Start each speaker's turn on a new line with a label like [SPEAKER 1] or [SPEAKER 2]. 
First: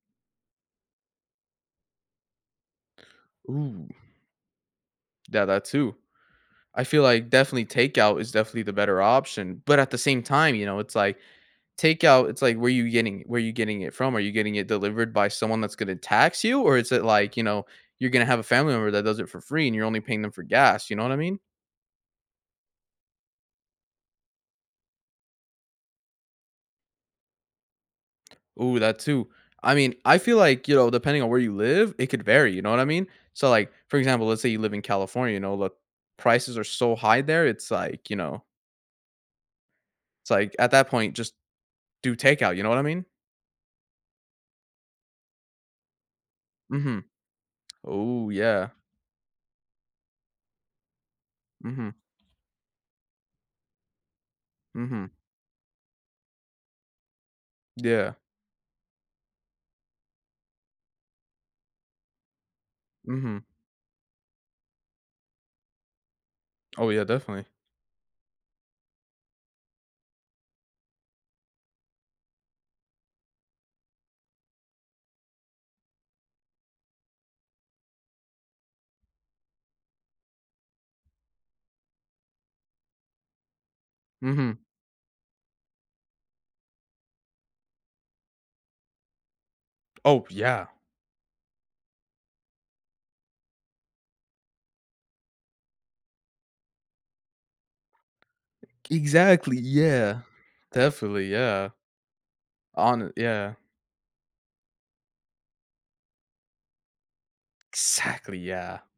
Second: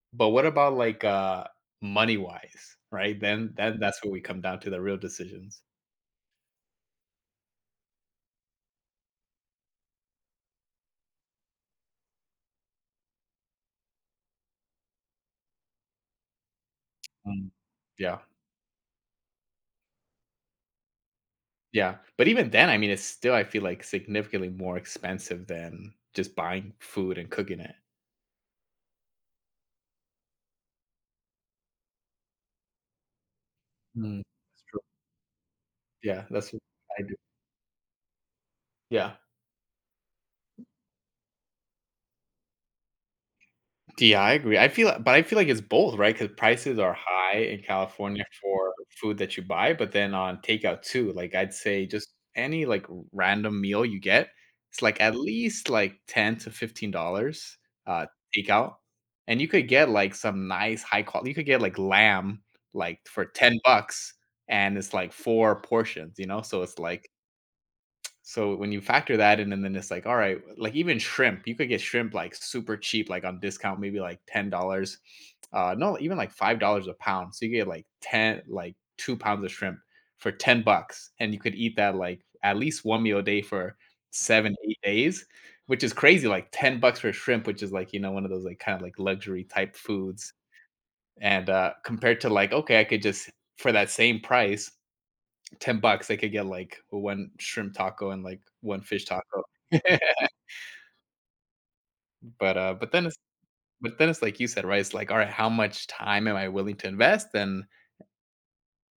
[SPEAKER 1] But what about, like, uh, money-wise, right, then then
[SPEAKER 2] Ooh.
[SPEAKER 1] that's what we come down to the real
[SPEAKER 2] Yeah,
[SPEAKER 1] decisions.
[SPEAKER 2] that too. I feel like definitely takeout is definitely the better option, but at the same time, you know, it's like takeout it's like, where you getting where you getting it from? Are you getting it delivered by someone that's gonna tax you, or is it like you
[SPEAKER 1] Mm,
[SPEAKER 2] know, you're
[SPEAKER 1] yeah.
[SPEAKER 2] gonna have a family member that does it for free, and you're only paying them for gas, you know what I mean.
[SPEAKER 1] Yeah, but even then, I mean, it's still I feel like significantly more expensive than just buying food and cooking it.
[SPEAKER 2] Ooh, that too. I mean, I feel like, you know, depending on where you live, it could vary, you know what I mean, so, like, for
[SPEAKER 1] Mm,
[SPEAKER 2] example, let's say you
[SPEAKER 1] that's
[SPEAKER 2] live
[SPEAKER 1] true.
[SPEAKER 2] in California, you know, the
[SPEAKER 1] Yeah, that's
[SPEAKER 2] prices
[SPEAKER 1] what
[SPEAKER 2] are so
[SPEAKER 1] I do.
[SPEAKER 2] high there, it's like, you know
[SPEAKER 1] Yeah.
[SPEAKER 2] It's like, at that point, just do takeout, you know what I mean.
[SPEAKER 1] De I yeah, I agree, I feel a but, I feel like it's both, right, 'cause prices are
[SPEAKER 2] Mhm.
[SPEAKER 1] high in California
[SPEAKER 2] Oh, yeah.
[SPEAKER 1] for food that you buy, but then on takeout too, like, I'd say
[SPEAKER 2] Mhm.
[SPEAKER 1] just any, like, r random meal you get, it's, like,
[SPEAKER 2] Mhm.
[SPEAKER 1] at least, like, $10 to $15 uh,
[SPEAKER 2] Yeah.
[SPEAKER 1] takeout, and you could get, like, some nice high qual you could get like lamb, like, for
[SPEAKER 2] Mhm.
[SPEAKER 1] 10 bucks and it's, like, 4 portions, you know, so, it's
[SPEAKER 2] Oh yeah,
[SPEAKER 1] like
[SPEAKER 2] definitely.
[SPEAKER 1] So, when you factor that in, and then it's like, "All right," w like, even shrimp, you could get shrimp, like, super cheap, like on discount, maybe, like, $10, uh no, even, like, $5 a pound, so, you get, like, te like 2 pounds of shrimp for 10 bucks, and you could eat that, like, at least 1 meal a day for 7,
[SPEAKER 2] Mhm.
[SPEAKER 1] 8 days, which is crazy. Like $10 for shrimp, which is, like, you know, one of those, like kinda, like, luxury type
[SPEAKER 2] Oh,
[SPEAKER 1] foods.
[SPEAKER 2] yeah.
[SPEAKER 1] And, uh, compared to, like, "Okay, I could just for that same price" 10 bucks, like could get like 1 shrimp taco and like 1 fish taco.
[SPEAKER 2] Exactly, yeah, definitely, yeah.
[SPEAKER 1] M but uh, but
[SPEAKER 2] On
[SPEAKER 1] then
[SPEAKER 2] it,
[SPEAKER 1] it's
[SPEAKER 2] yeah.
[SPEAKER 1] but then it's like you said, right it's like, "All right, how much time am I willing to invest and"
[SPEAKER 2] Exactly, yeah.